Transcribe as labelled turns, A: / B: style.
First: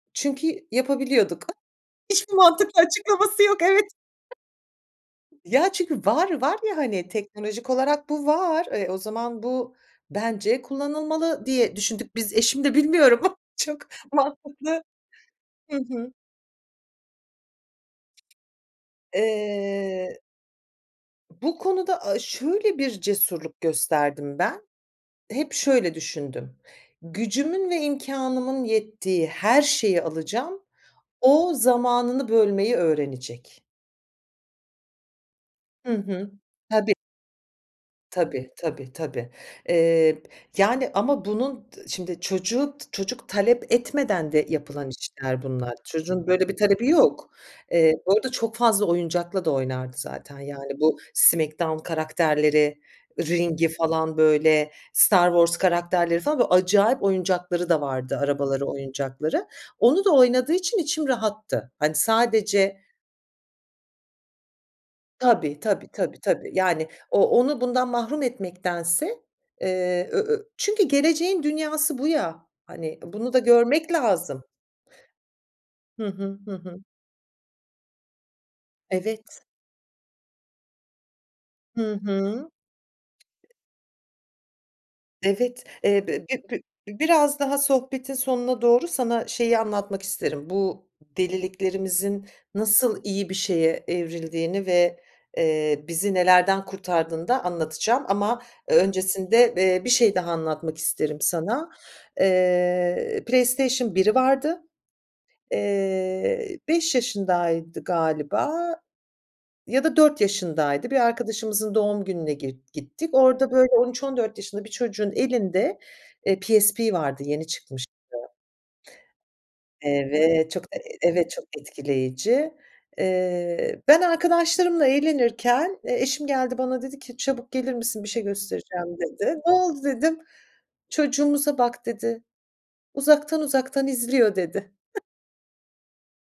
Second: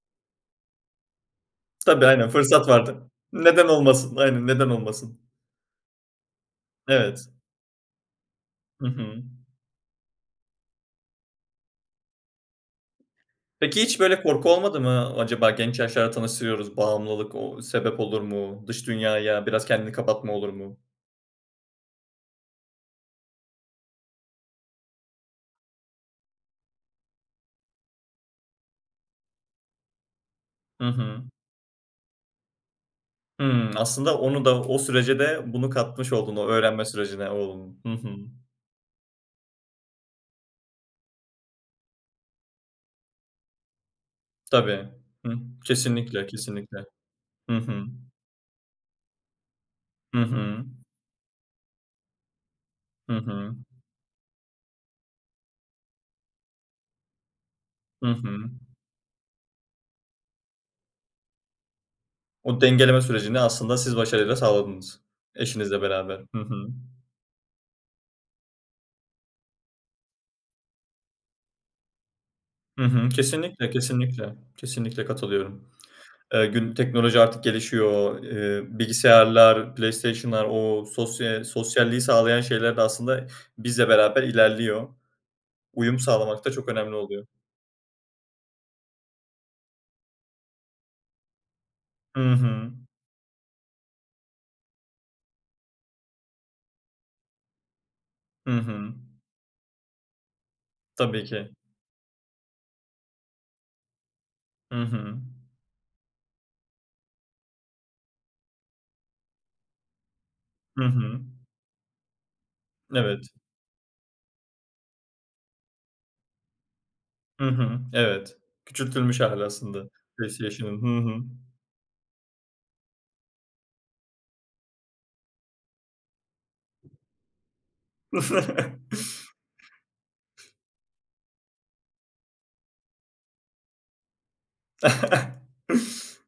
A: Çünkü yapabiliyorduk.
B: Tabii, aynen,
A: Hiçbir
B: fırsat
A: mantıklı
B: vardı.
A: açıklaması yok,
B: Neden
A: evet.
B: olmasın? Aynen, neden olmasın?
A: Ya, çünkü var, var ya, hani,
B: Evet.
A: teknolojik olarak bu var.
B: Hı
A: E, o
B: hı.
A: zaman bu bence kullanılmalı, diye düşündük biz eşim de bilmiyorum çok
B: Peki, hiç, böyle, korku olmadı
A: mantıklı.
B: mı acaba
A: Hı
B: genç
A: hı.
B: yaşlarda tanıştırıyoruz, bağımlılık, ooo, sebep olur mu? Dış dünyaya biraz kendini
A: Eee
B: kapatma olur mu?
A: Bu konuda a şöyle bir cesurluk gösterdim ben, hep şöyle düşündüm: Gücümün ve imkânımın yettiği her şeyi alacağım,
B: Hı hı.
A: o zamanını bölmeyi öğrenecek.
B: Hımm, aslında onu da o sürece de bunu
A: Hı
B: katmış
A: hı.
B: oldun, o öğrenme
A: Tabii.
B: sürecine oğlunun. Hı hı.
A: Tabii, tabii, tabii. Eee, yani, ama bunun, ııı, şimdi, çocuğu, çocuk talep etmeden de yapılan
B: Tabii. Hıh.
A: işler bunlar.
B: Kesinlikle,
A: Çocuğun böyle bir
B: kesinlikle.
A: talebi yok.
B: Hı hı.
A: Eee, bu arada çok fazla oyuncakla da oynardı
B: Hı
A: zaten,
B: hı.
A: yani, bu Smackdown karakterleri,
B: Hı hı.
A: ring'i falan, böyle, Star Wars karakterleri, falan, böyle, acayip oyuncakları da
B: Hı
A: vardı
B: hı.
A: arabaları, oyuncakları. Onu da oynadığı için içim rahattı, hani,
B: O
A: sadece
B: dengeleme sürecini aslında siz başarıyla sağladınız.
A: Tabii,
B: Eşinizle
A: tabii, tabii,
B: beraber. Hı
A: tabii,
B: hı.
A: yani, o onu bundan mahrum etmektense, eee, ö ö çünkü geleceğin dünyası bu ya,
B: Hı
A: hani,
B: hı.
A: bunu da
B: Kesinlikle,
A: görmek
B: kesinlikle,
A: lazım.
B: kesinlikle katılıyorum.
A: Hı hı,
B: Eee,
A: hı
B: gün
A: hı.
B: teknoloji artık gelişiyor, eee,
A: Evet.
B: bilgisayarlar, PlayStation'lar o, sosya eee,
A: Hı
B: sosyalliği sağlayan
A: hı.
B: şeyler de aslında bizle beraber ilerliyor.
A: Evet.
B: Uyum
A: Eee, b b
B: sağlamak da
A: b
B: çok önemli oluyor.
A: biraz daha sohbetin sonuna doğru sana şeyi anlatmak isterim. Bu deliliklerimizin
B: Hı hı.
A: nasıl iyi bir şeye evrildiğini ve, eee, bizi nelerden kurtardığını da anlatacağım ama
B: Hı
A: ö
B: hı.
A: öncesinde, eee, bir şey daha anlatmak isterim
B: Tabii ki.
A: sana. Eee, Playstation 1'i vardı.
B: Hı hı.
A: Eee, 5 yaşındaydı galiba ya da 4
B: Hı
A: yaşındaydı. Bir
B: hı.
A: arkadaşımızın doğum gününe git gittik.
B: Evet.
A: Orada böyle 13-14 yaşında bir çocuğun elinde, eee, PSP vardı,
B: Hı
A: yeni
B: hı,
A: çıkmıştı.
B: evet, küçültülmüş hâli aslında
A: Evet, çok e
B: PlayStation'ın. Hı hı.
A: evet, çok etkileyici. Eee, ben arkadaşlarımla eğlenirken, eee, eşim geldi bana dedi ki "Çabuk gelir misin, bir şey göstereceğim." dedi. Ne oldu dedim. Çocuğumuza bak dedi. Uzaktan uzaktan izliyor dedi.